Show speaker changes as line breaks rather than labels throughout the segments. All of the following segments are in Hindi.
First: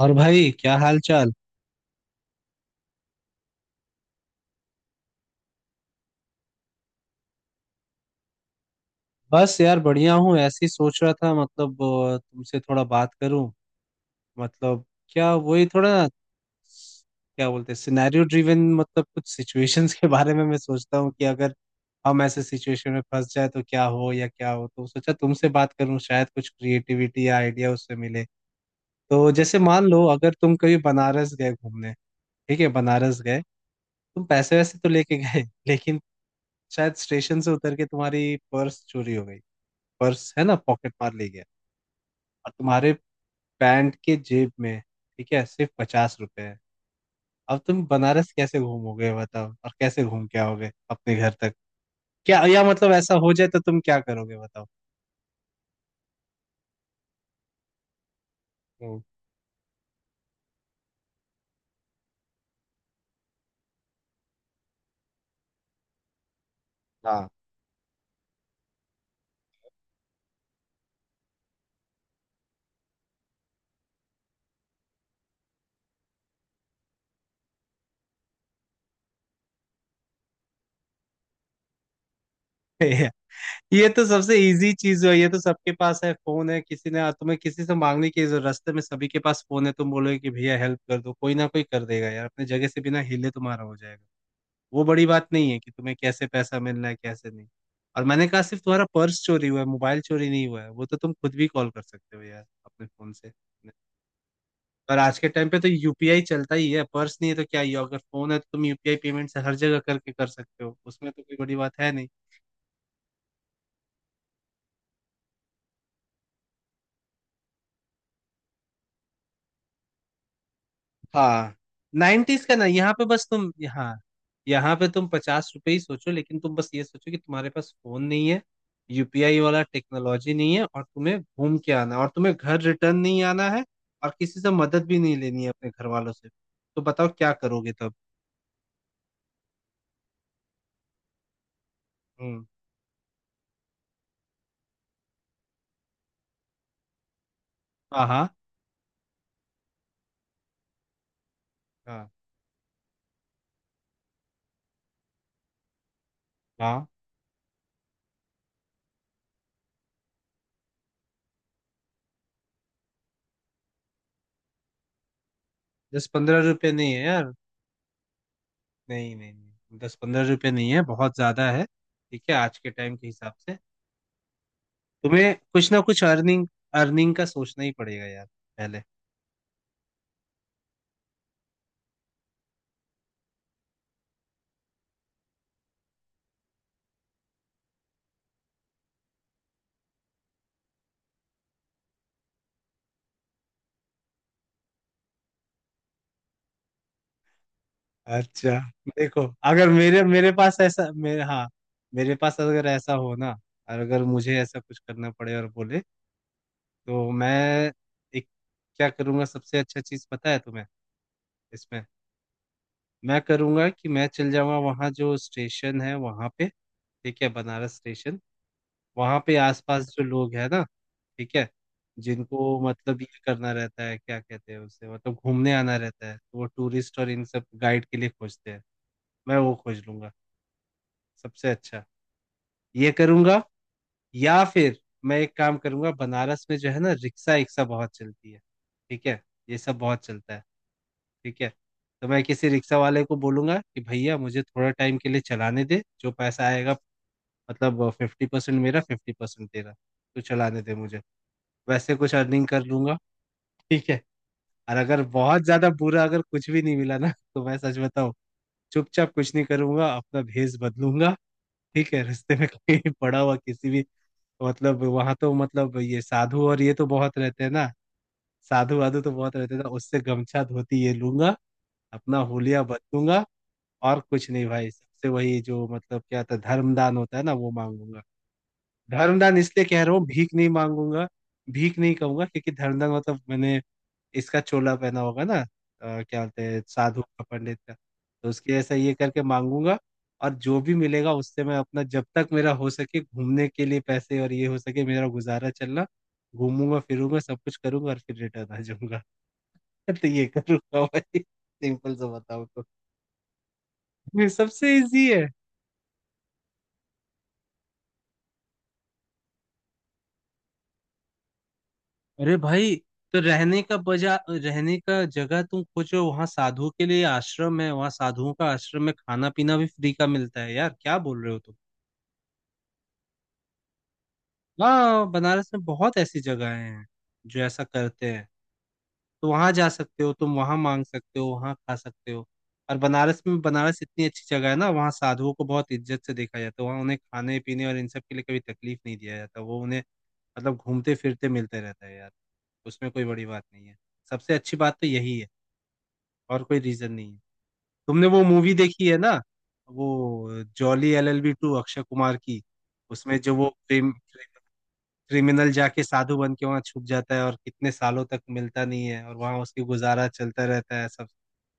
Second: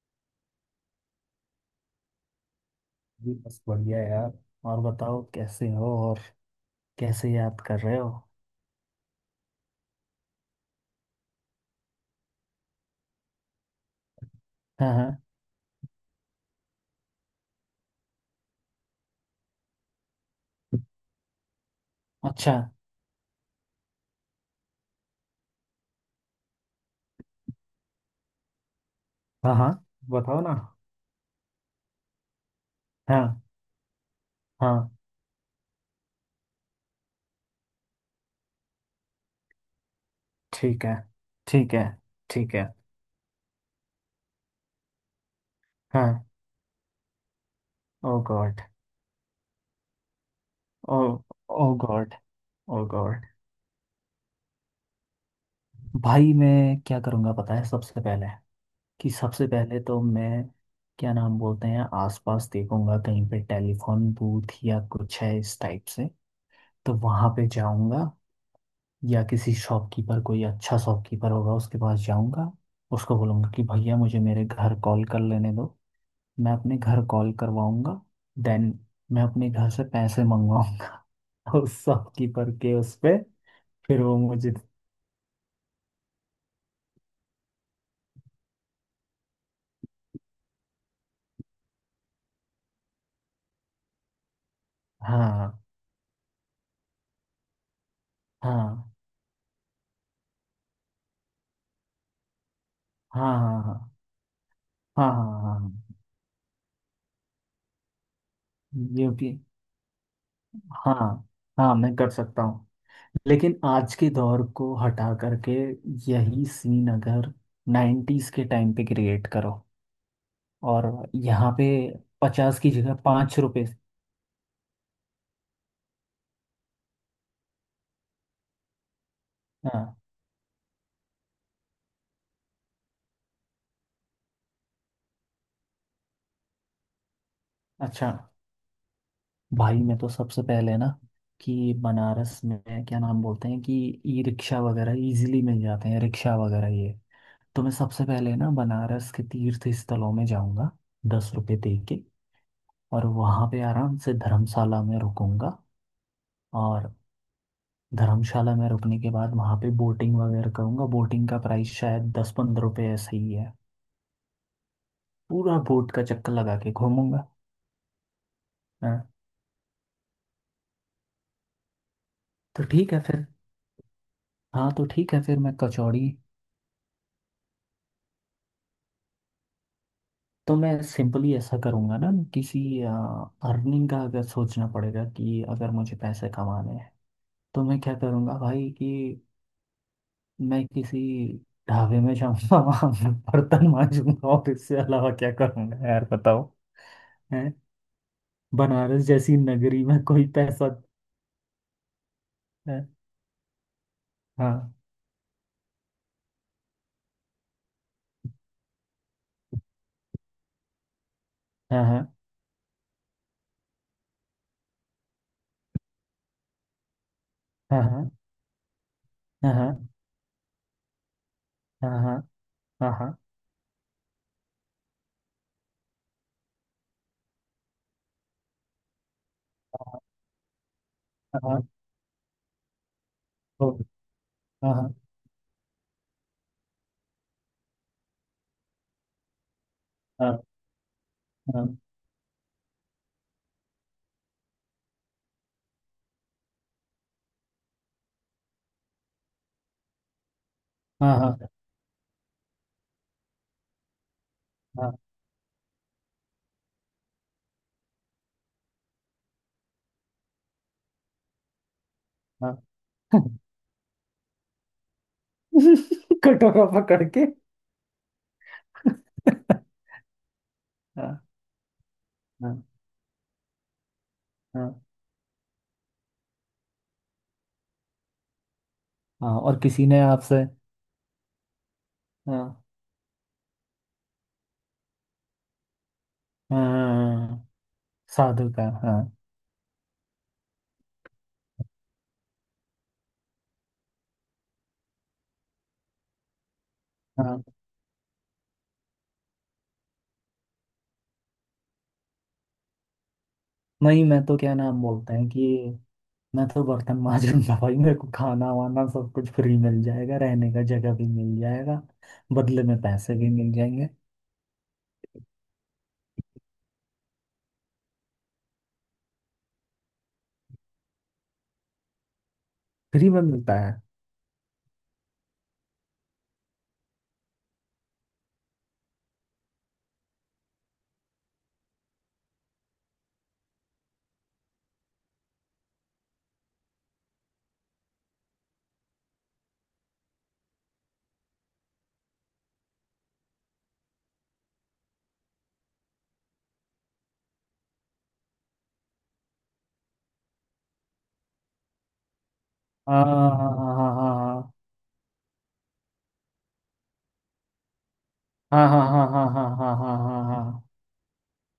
और भाई क्या हाल चाल।
जी बस बढ़िया यार। और बताओ कैसे हो? और कैसे याद कर रहे हो?
बस यार बढ़िया हूँ। ऐसे ही सोच रहा था मतलब तुमसे थोड़ा बात करूं। मतलब
हाँ हाँ।
क्या वही थोड़ा क्या बोलते हैं सिनेरियो ड्रिवन मतलब कुछ सिचुएशंस के बारे में मैं सोचता हूँ कि अगर हम ऐसे
अच्छा।
सिचुएशन में फंस जाए तो क्या हो या क्या हो। तो सोचा तुमसे बात करूं शायद कुछ क्रिएटिविटी या आइडिया उससे मिले। तो
हाँ
जैसे
हाँ,
मान लो अगर
बताओ ना।
तुम कभी बनारस गए घूमने। ठीक है बनारस गए।
हाँ
तुम पैसे वैसे
हाँ,
तो लेके गए लेकिन शायद स्टेशन से उतर के तुम्हारी पर्स चोरी हो गई। पर्स है ना
ठीक
पॉकेट
है,
मार ले गया।
ठीक है,
और
ठीक है।
तुम्हारे पैंट के जेब में ठीक है सिर्फ पचास
हाँ।
रुपए है। अब तुम
ओ
बनारस कैसे
गॉड।
घूमोगे बताओ और कैसे घूम के आओगे
ओ।
अपने घर तक।
ओ गॉड।
क्या या
ओ
मतलब ऐसा
गॉड,
हो जाए तो तुम क्या करोगे बताओ।
भाई मैं क्या करूँगा पता है? सबसे पहले
हम्म,
कि सबसे पहले तो मैं क्या नाम बोलते हैं, आसपास देखूंगा कहीं पे टेलीफोन बूथ या कुछ है इस टाइप से, तो
हाँ।
वहां पे जाऊंगा। या किसी शॉपकीपर, कोई अच्छा शॉपकीपर होगा उसके पास जाऊंगा। उसको बोलूंगा कि भैया मुझे मेरे घर कॉल कर लेने दो। मैं अपने घर कॉल करवाऊंगा। देन मैं अपने घर से पैसे मंगवाऊंगा उस शॉपकीपर के उस पे।
ये
फिर
तो
वो
सबसे
मुझे।
इजी चीज है। ये तो सबके पास है फोन है। किसी ने तुम्हें किसी से मांगने की जरूरत। रास्ते में सभी के पास फोन है। तुम बोलोगे कि भैया हेल्प कर दो कोई ना कोई कर देगा यार। अपने जगह से बिना हिले तुम्हारा हो जाएगा। वो बड़ी बात नहीं
हाँ
है कि तुम्हें कैसे पैसा मिल रहा है कैसे नहीं। और मैंने कहा सिर्फ तुम्हारा
हाँ
पर्स चोरी हुआ है मोबाइल चोरी नहीं हुआ है। वो तो तुम खुद भी कॉल कर सकते हो यार अपने फोन से।
हाँ हाँ हाँ
और
हाँ
आज
हाँ
के
हाँ,
टाइम पे तो
हाँ,
यूपीआई चलता ही है। पर्स नहीं है तो क्या ही है? अगर फोन है तो तुम यूपीआई
ये
पेमेंट
भी।
से हर जगह करके कर सकते हो। उसमें तो
हाँ
कोई बड़ी
हाँ,
बात है
मैं
नहीं।
कर सकता हूँ। लेकिन आज के दौर को हटा करके यही सीन अगर 90s के टाइम पे क्रिएट करो और यहाँ
हाँ।
पे
90s का
50
ना
की
यहाँ
जगह
पे बस
पाँच
तुम
रुपये
यहाँ यहाँ पे तुम 50 रुपए ही सोचो लेकिन तुम बस ये सोचो कि तुम्हारे पास फोन नहीं है यूपीआई वाला
हाँ।
टेक्नोलॉजी नहीं है और तुम्हें घूम के आना है, और तुम्हें घर रिटर्न नहीं आना है। और किसी से मदद भी नहीं लेनी है अपने घर वालों से। तो बताओ क्या करोगे तब।
अच्छा। भाई मैं तो सबसे पहले ना कि बनारस
हम्म।
में क्या नाम बोलते हैं कि ई रिक्शा वगैरह इजीली मिल जाते हैं, रिक्शा वगैरह ये। तो मैं सबसे
हाँ हाँ
पहले ना बनारस के तीर्थ स्थलों में जाऊंगा ₹10 दे के।
हाँ
और वहाँ पे आराम से धर्मशाला में रुकूंगा।
हाँ।
और धर्मशाला में रुकने के बाद वहाँ पे बोटिंग वगैरह करूंगा। बोटिंग का प्राइस शायद ₹10-15 ऐसे ही है। पूरा बोट का
दस
चक्कर
पंद्रह
लगा
रुपए
के
नहीं है
घूमूंगा।
यार।
हाँ,
नहीं नहीं नहीं 10-15 रुपए नहीं है बहुत ज्यादा है। ठीक है आज
तो
के
ठीक
टाइम
है
के
फिर।
हिसाब से।
हाँ, तो ठीक है
तुम्हें
फिर मैं
कुछ ना कुछ
कचौड़ी।
अर्निंग अर्निंग का सोचना ही पड़ेगा यार पहले।
तो मैं सिंपली ऐसा करूँगा ना, किसी। अर्निंग का अगर सोचना पड़ेगा कि अगर मुझे पैसे कमाने हैं, तो मैं क्या करूँगा भाई कि मैं किसी ढाबे में जाऊँगा। वहाँ मैं बर्तन मांजूंगा। और इससे अलावा क्या करूँगा यार बताओ? है।
अच्छा।
बनारस
देखो
जैसी
अगर
नगरी
मेरे
में कोई
मेरे पास
पैसा।
ऐसा मेरे हाँ। मेरे पास अगर
है।
ऐसा हो ना और अगर मुझे ऐसा
हाँ
कुछ करना पड़े और बोले तो मैं एक क्या करूँगा सबसे अच्छा चीज़ पता है तुम्हें
हाँ
इसमें।
हाँ
मैं करूँगा कि मैं चल जाऊँगा वहाँ जो स्टेशन है वहाँ पे। ठीक है बनारस
हाँ
स्टेशन। वहाँ पे
हाँ हाँ
आसपास
हाँ
जो लोग है ना ठीक है
हाँ हाँ
जिनको
हाँ
मतलब ये
हाँ
करना रहता है क्या कहते हैं उसे मतलब घूमने आना रहता है तो वो टूरिस्ट और इन सब गाइड के लिए खोजते हैं। मैं वो खोज लूंगा सबसे
हाँ
अच्छा ये करूंगा। या फिर
हाँ
मैं एक काम करूंगा। बनारस में जो है ना रिक्शा रिक्शा बहुत चलती है। ठीक है ये सब बहुत चलता
हाँ
है ठीक है। तो मैं किसी रिक्शा वाले को बोलूंगा कि भैया मुझे थोड़ा टाइम के लिए चलाने दे जो पैसा आएगा मतलब 50% मेरा 50% तेरा। तो चलाने दे मुझे।
हाँ हाँ हाँ हाँ हाँ,
वैसे कुछ अर्निंग कर लूंगा ठीक है। और अगर बहुत ज्यादा बुरा अगर कुछ भी नहीं मिला ना तो मैं सच बताऊं चुपचाप कुछ नहीं करूंगा अपना भेष बदलूंगा। ठीक है। रास्ते में
हाँ,
कहीं पड़ा हुआ
हाँ,
किसी भी मतलब वहां तो मतलब ये साधु और
कटोरा
ये तो
पकड़
बहुत
के।
रहते हैं ना। साधु वाधु तो बहुत रहते हैं ना उससे गमछा धोती ये
हाँ
लूंगा अपना हुलिया
हाँ
बदलूंगा। और कुछ नहीं भाई
हाँ
सबसे वही जो मतलब क्या था धर्मदान होता है ना वो मांगूंगा। धर्मदान
हाँ, और
इसलिए कह
किसी
रहा
ने
हूँ भीख
आपसे।
नहीं मांगूंगा भीख नहीं कहूंगा क्योंकि
हाँ
धर्मदान मतलब मैंने इसका चोला पहना होगा ना। क्या बोलते हैं साधु का
हाँ,
पंडित का। तो
साधु
उसके
का
जैसा ये
हाँ।
करके मांगूंगा। और जो भी मिलेगा उससे मैं अपना जब तक मेरा हो सके घूमने के लिए पैसे और ये हो सके मेरा गुजारा चलना घूमूंगा फिरूंगा सब
हाँ,
कुछ करूंगा और फिर रिटर्न आ जाऊंगा। तो ये करूंगा भाई सिंपल सा। बताओ तो
नहीं मैं
ये
तो क्या
सबसे
नाम
इजी
बोलते
है।
हैं कि मैं तो बर्तन माज लूंगा भाई, मेरे को खाना वाना सब कुछ फ्री मिल जाएगा, रहने का जगह भी मिल जाएगा।
अरे
बदले
भाई
में पैसे
तो
भी मिल
रहने का
जाएंगे।
बजा रहने का जगह तुम खोजो। वहां साधुओं के लिए आश्रम है वहां साधुओं का आश्रम में खाना पीना भी फ्री का मिलता है यार। क्या बोल रहे हो तुम।
फ्री में मिलता है?
हाँ बनारस में बहुत ऐसी जगहें हैं जो ऐसा करते हैं। तो वहां जा सकते हो तुम वहां मांग सकते हो वहां खा सकते हो। और बनारस में बनारस इतनी अच्छी जगह है ना वहाँ साधुओं को बहुत इज्जत से देखा जाता है। वहाँ उन्हें खाने पीने और इन सब के लिए कभी तकलीफ नहीं दिया जाता। वो उन्हें मतलब घूमते फिरते मिलते रहता है यार। उसमें कोई बड़ी बात नहीं है। सबसे अच्छी बात तो यही है। और कोई रीजन नहीं है। तुमने वो मूवी देखी है ना वो Jolly LLB 2 अक्षय कुमार की।
हाँ
उसमें जो वो
हाँ हाँ
प्रेम
हाँ हाँ
क्रिमिनल जाके साधु बन के वहां छुप जाता है और कितने सालों तक मिलता
हाँ हाँ
नहीं है
हाँ
और
हाँ
वहां
हाँ
उसकी
हाँ
गुजारा
हाँ
चलता
हाँ
रहता है सब।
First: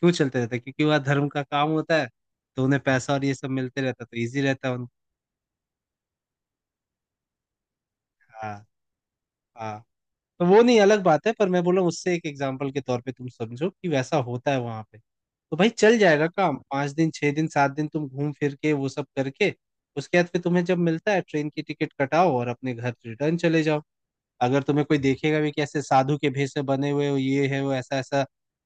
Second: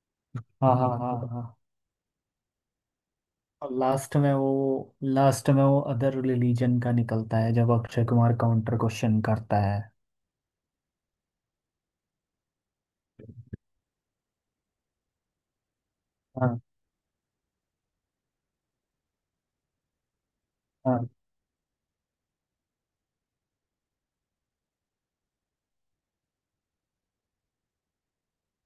क्यों चलते रहता है
हाँ
क्योंकि
हाँ
वह
हाँ हाँ
धर्म
हाँ
का
हाँ।
काम होता है। तो उन्हें पैसा और ये सब
और
मिलते रहता है तो
लास्ट में
इजी
वो,
रहता है उन।
लास्ट में वो अदर रिलीजन का निकलता है जब अक्षय कुमार
हाँ
काउंटर क्वेश्चन करता
हाँ।
है।
तो वो नहीं अलग बात है पर मैं बोला उससे एक एग्जाम्पल के तौर पे तुम समझो कि वैसा होता है वहां पे। तो भाई चल जाएगा काम
हाँ
5 दिन 6 दिन 7 दिन तुम घूम फिर के वो सब करके उसके बाद फिर तुम्हें जब
हाँ
मिलता है ट्रेन की टिकट कटाओ और अपने घर रिटर्न चले जाओ। अगर तुम्हें कोई देखेगा भी कि ऐसे साधु के भेष से बने हुए हो ये है वो ऐसा ऐसा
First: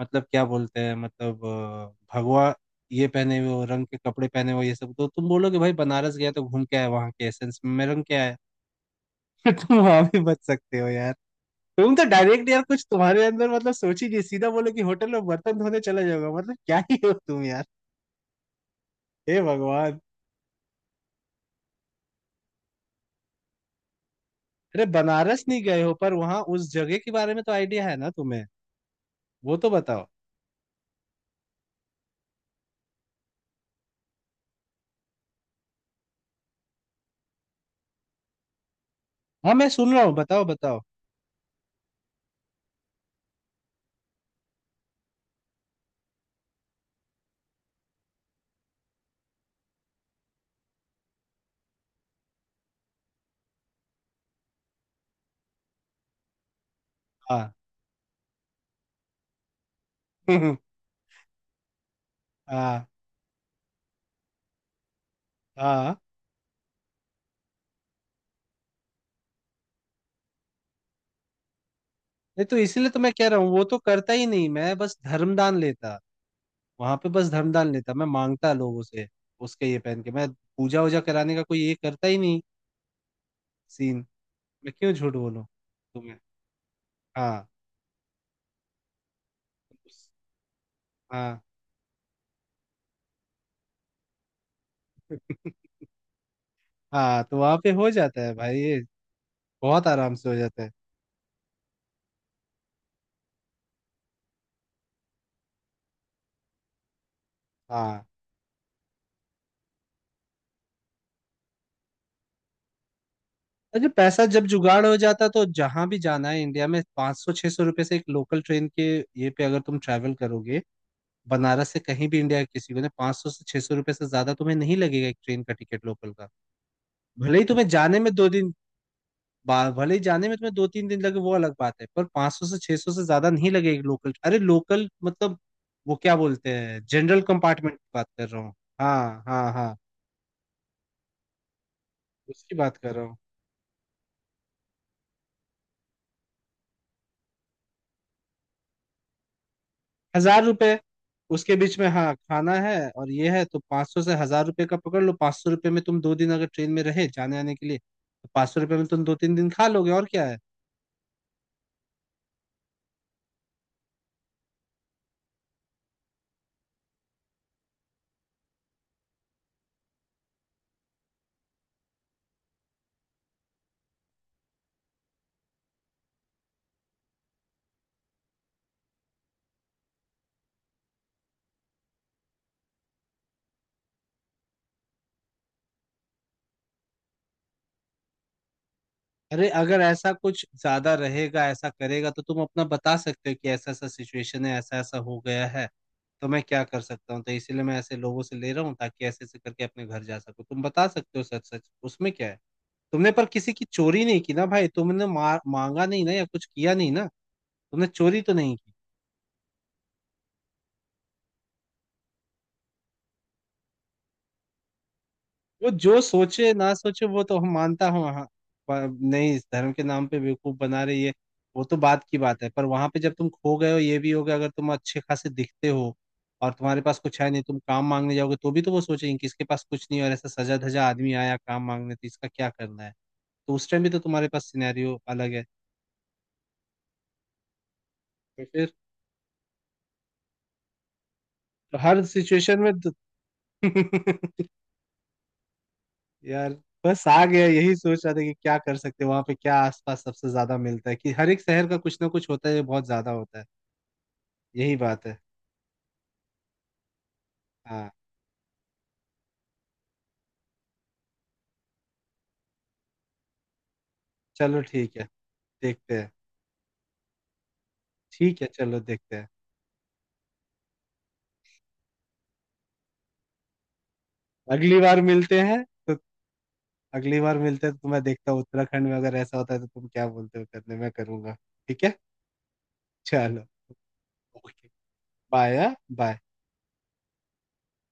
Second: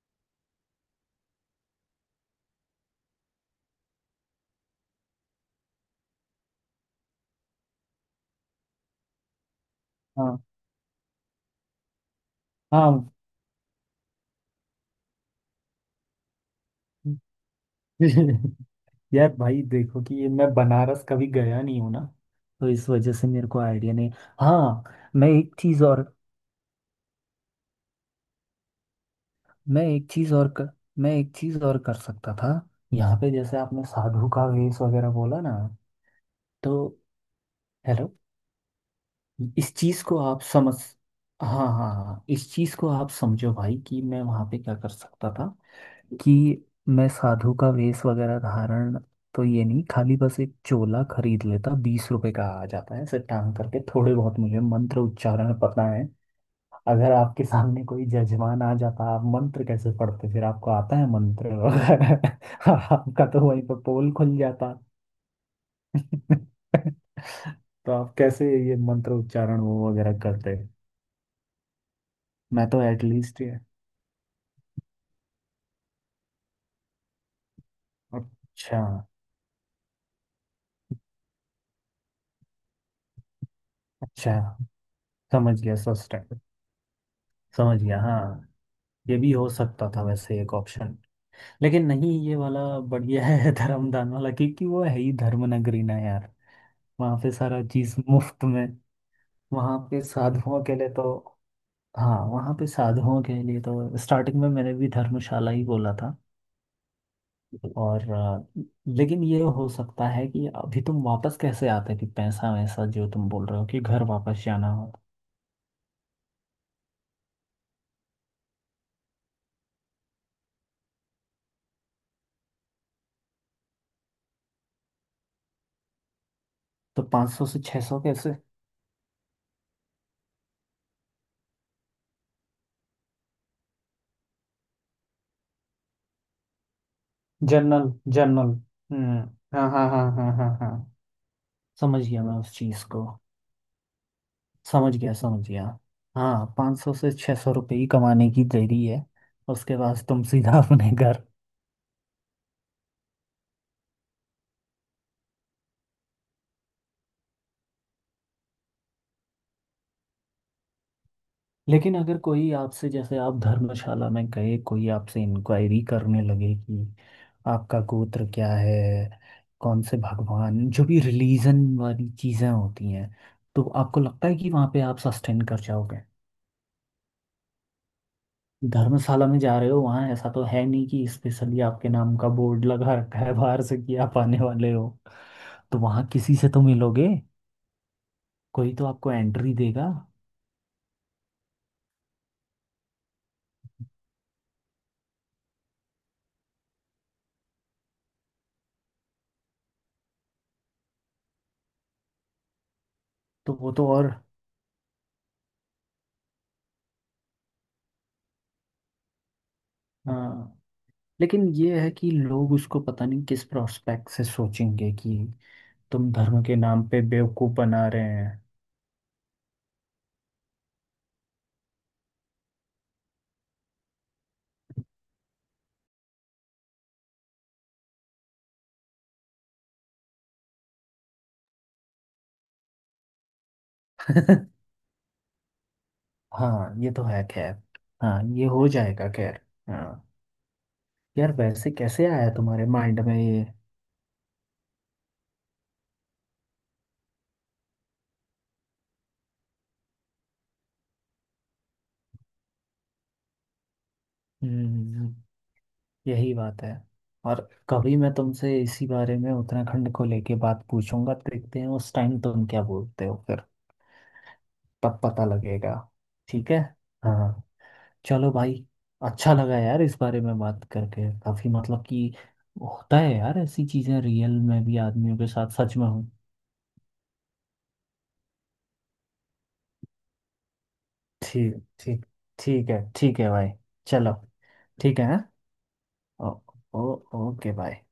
मतलब क्या बोलते हैं मतलब भगवा ये पहने हुए हो रंग के कपड़े पहने हुए हो, ये सब तो तुम बोलोगे भाई बनारस गया तो घूम के आया वहां के एसेंस में रंग क्या है। तुम वहां भी
हाँ
बच सकते हो यार। तुम तो डायरेक्ट यार कुछ
हाँ
तुम्हारे अंदर मतलब सोच ही नहीं सीधा बोलो कि होटल में बर्तन धोने चला जाओगे मतलब क्या ही हो तुम यार।
यार
हे
भाई
भगवान।
देखो कि ये मैं बनारस कभी गया नहीं हूं ना, तो इस वजह से मेरे को आइडिया नहीं।
अरे
हाँ। मैं
बनारस
एक
नहीं गए
चीज
हो
और।
पर वहां उस जगह के बारे में तो आइडिया है ना तुम्हें। वो तो
मैं
बताओ।
एक चीज और कर, मैं एक चीज और कर सकता था। यहाँ पे जैसे आपने साधु का वेश वगैरह बोला ना, तो। हेलो।
हाँ मैं
इस
सुन रहा
चीज
हूँ
को आप
बताओ
समझ।
बताओ।
हाँ हाँ हाँ, इस चीज को आप समझो भाई कि मैं वहां पे क्या कर सकता था कि मैं साधु का वेश वगैरह धारण। तो ये नहीं, खाली बस एक चोला खरीद लेता, ₹20 का आ जाता है ऐसे, टांग करके, थोड़े बहुत मुझे मंत्र उच्चारण पता है। अगर आपके
हाँ।
सामने कोई जजमान आ जाता, आप मंत्र कैसे पढ़ते? फिर आपको आता है मंत्र वगैरह?
हाँ
आपका तो वहीं पर पोल खुल जाता।
हाँ।
तो आप कैसे ये मंत्र उच्चारण वो वगैरह करते?
नहीं तो
मैं तो
इसीलिए तो मैं कह रहा
एटलीस्ट।
हूँ वो तो करता ही नहीं मैं बस धर्मदान लेता। वहां पे बस धर्मदान लेता मैं मांगता
अच्छा।
लोगों से। उसके ये पहन के मैं पूजा वूजा कराने का कोई ये करता ही नहीं सीन।
अच्छा।
मैं क्यों झूठ बोलूं
समझ गया
तुम्हें।
सस्टेन।
हाँ
समझ गया। हाँ, ये भी हो सकता था वैसे एक ऑप्शन।
हाँ।
लेकिन नहीं, ये वाला बढ़िया है धर्मदान वाला क्योंकि वो है ही धर्म नगरी ना यार। वहाँ
हाँ
पे
तो वहां
सारा
पे हो
चीज
जाता है
मुफ्त
भाई
में।
ये।
वहाँ
बहुत
पे
आराम से हो जाता
साधुओं
है।
के लिए तो। हाँ, वहाँ पे साधुओं के लिए तो स्टार्टिंग में मैंने भी धर्मशाला ही बोला था।
हाँ।
और लेकिन ये हो सकता है कि अभी तुम वापस कैसे आते कि पैसा वैसा जो तुम बोल रहे हो कि
अरे
घर
पैसा
वापस
जब
जाना।
जुगाड़ हो जाता है, तो जहां भी जाना है इंडिया में 500-600 रुपए से एक लोकल ट्रेन के ये पे अगर तुम ट्रैवल करोगे बनारस से कहीं भी इंडिया के किसी को ना 500 से 600 रुपये से ज्यादा तुम्हें नहीं लगेगा एक ट्रेन का टिकट लोकल का।
तो
भले ही
500 से
तुम्हें जाने
600
में दो
कैसे?
दिन भले ही जाने में तुम्हें 2-3 दिन लगे वो अलग बात है पर 500 से 600 से ज्यादा नहीं लगेगा लोकल। अरे लोकल मतलब वो क्या बोलते हैं जनरल कंपार्टमेंट की
जनरल
बात कर रहा
जनरल।
हूँ।
हम्म।
हाँ हाँ
हाँ
हाँ
हाँ हाँ हाँ हाँ हाँ, समझ गया मैं उस
उसकी बात
चीज
कर रहा
को।
हूँ।
समझ गया, समझ गया। हाँ, 500 से ₹600 ही कमाने की देरी है। उसके बाद तुम
हजार
सीधा
रुपये
अपने घर।
उसके बीच में हाँ खाना है और ये है तो 500 से 1000 रुपये का पकड़ लो। 500 रुपये में तुम 2 दिन अगर ट्रेन में रहे जाने आने के लिए तो 500 रुपये में तुम 2-3 दिन खा लोगे और क्या है।
लेकिन अगर कोई आपसे, जैसे आप धर्मशाला में गए, कोई आपसे इंक्वायरी करने लगे कि आपका गोत्र क्या है, कौन से भगवान, जो भी रिलीजन वाली चीजें होती हैं, तो आपको लगता है कि वहाँ पे आप सस्टेन कर जाओगे? धर्मशाला में जा रहे हो, वहाँ ऐसा तो है नहीं कि स्पेशली आपके नाम का बोर्ड लगा रखा है बाहर से कि आप आने वाले हो। तो वहाँ किसी से तो मिलोगे। कोई तो आपको
अरे
एंट्री
अगर
देगा।
ऐसा कुछ ज्यादा रहेगा ऐसा करेगा तो तुम अपना बता सकते हो कि ऐसा ऐसा सिचुएशन है ऐसा ऐसा हो गया है। तो मैं क्या कर सकता हूँ तो इसीलिए मैं ऐसे लोगों से ले रहा हूँ ताकि ऐसे ऐसे करके अपने घर जा सको तुम बता सकते हो सच सच उसमें क्या है। तुमने पर किसी
तो
की
वो तो
चोरी
और।
नहीं की ना भाई तुमने मार मांगा नहीं ना या कुछ किया नहीं ना। तुमने चोरी तो नहीं की।
हाँ। लेकिन ये है कि लोग उसको पता नहीं किस प्रोस्पेक्ट से सोचेंगे कि
वो जो
तुम धर्म
सोचे
के
ना
नाम पे
सोचे वो तो हम
बेवकूफ बना
मानता
रहे
हूँ हाँ।
हैं।
पर नहीं इस धर्म के नाम पे बेवकूफ बना रही है। वो तो बात की बात है पर वहां पे जब तुम खो गए हो ये भी हो गया अगर तुम अच्छे खासे दिखते हो और तुम्हारे पास कुछ है नहीं तुम काम मांगने जाओगे तो भी तो वो सोचेंगे कि इसके पास कुछ नहीं है और ऐसा सजा धजा आदमी आया काम मांगने तो इसका क्या करना है। तो उस टाइम भी तो तुम्हारे पास सिनेरियो अलग है।
हाँ, ये तो है खैर। हाँ,
तो
ये हो
फिर।
जाएगा खैर। हाँ, यार वैसे
हर
कैसे आया
सिचुएशन
तुम्हारे
में तो-
माइंड में ये?
यार बस आ गया यही सोच रहा था कि क्या कर सकते हैं वहां पे क्या आसपास सबसे ज्यादा मिलता है कि हर एक शहर का कुछ ना कुछ होता है जो बहुत ज्यादा होता है। यही बात
हम्म,
है।
यही बात है। और
हाँ।
कभी मैं तुमसे इसी बारे में उत्तराखंड को लेके बात पूछूंगा, देखते हैं उस टाइम तुम क्या बोलते हो फिर।
चलो ठीक
तब
है।
पता लगेगा।
देखते हैं।
ठीक है। हाँ, चलो
ठीक है
भाई।
चलो देखते हैं।
अच्छा लगा यार इस बारे में बात करके, काफी मतलब कि होता है यार ऐसी चीजें रियल में भी
अगली बार
आदमियों के
मिलते
साथ,
हैं
सच में
तो
हूँ।
अगली बार मिलते हैं तो मैं देखता हूँ उत्तराखंड में अगर ऐसा होता है तो तुम क्या बोलते हो करने मैं करूंगा।
ठीक।
ठीक है।
ठीक। ठीक है, ठीक है
चलो।
भाई। चलो।
ओके।
ठीक है, हाँ?
Bye bye.
ओ, ओ, ओके भाई।